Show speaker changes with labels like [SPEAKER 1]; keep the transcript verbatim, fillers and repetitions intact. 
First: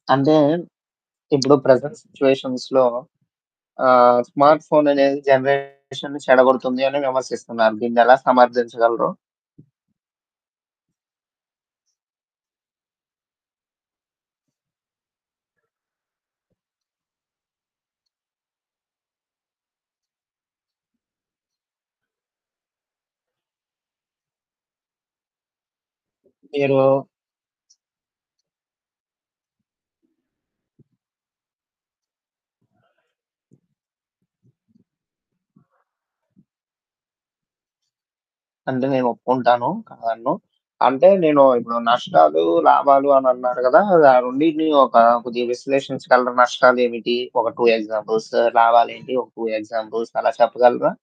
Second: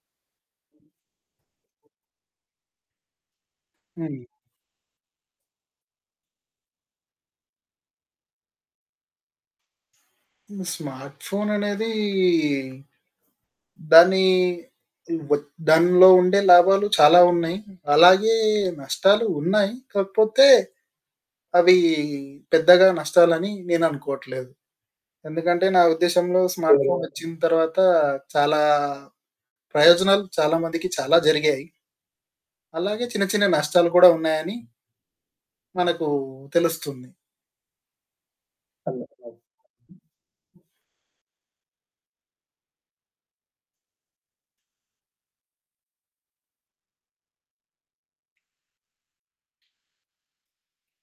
[SPEAKER 1] అంటే ఇప్పుడు ప్రెజెంట్ సిట్యుయేషన్స్‌లో ఆహ్,
[SPEAKER 2] హ్మ్.
[SPEAKER 1] స్మార్ట్ ఫోననేది జనరేషన్‌ని చెడగొడుతుంది అని విమర్శిస్తున్నారు. దీన్నెలా సమర్ధించగలరు?
[SPEAKER 2] హ్మ్. స్మార్ట్ ఫోననేది దాని వచ్ దానిలో ఉండే లాభాలు చాలా ఉన్నాయి, అలాగే నష్టాలు ఉన్నాయి, కాకపోతే అవి పెద్దగా నష్టాలని నేననుకోవట్లేదు. ఎందుకంటే నా ఉద్దేశంలో స్మార్ట్
[SPEAKER 1] మీరు
[SPEAKER 2] ఫోనోచ్చిన తర్వాత చాలా ప్రయోజనాలు చాలా మందికి చాలా జరిగాయి. అలాగే చిన్న చిన్న నష్టాలు కూడా ఉన్నాయని... మనకు తెలుస్తుంది.
[SPEAKER 1] అంటే నేనోప్పుకుంటాను,
[SPEAKER 2] [unintelligible]
[SPEAKER 1] కాదనను. అంటే నేను ఇప్పుడు నష్టాలు, లాభాలు, అని అన్నారు కదా! ఆ రెండిటిని ఒక కొద్దిగా విశ్లేషించ‌గలరా? నష్టాలేమిటి ఒక టూ ఎగ్జాంపుల్స్, లాభాలేంటి ఒక. టూ ఎగ్జాంపుల్స్, అలా చెప్పగలరా?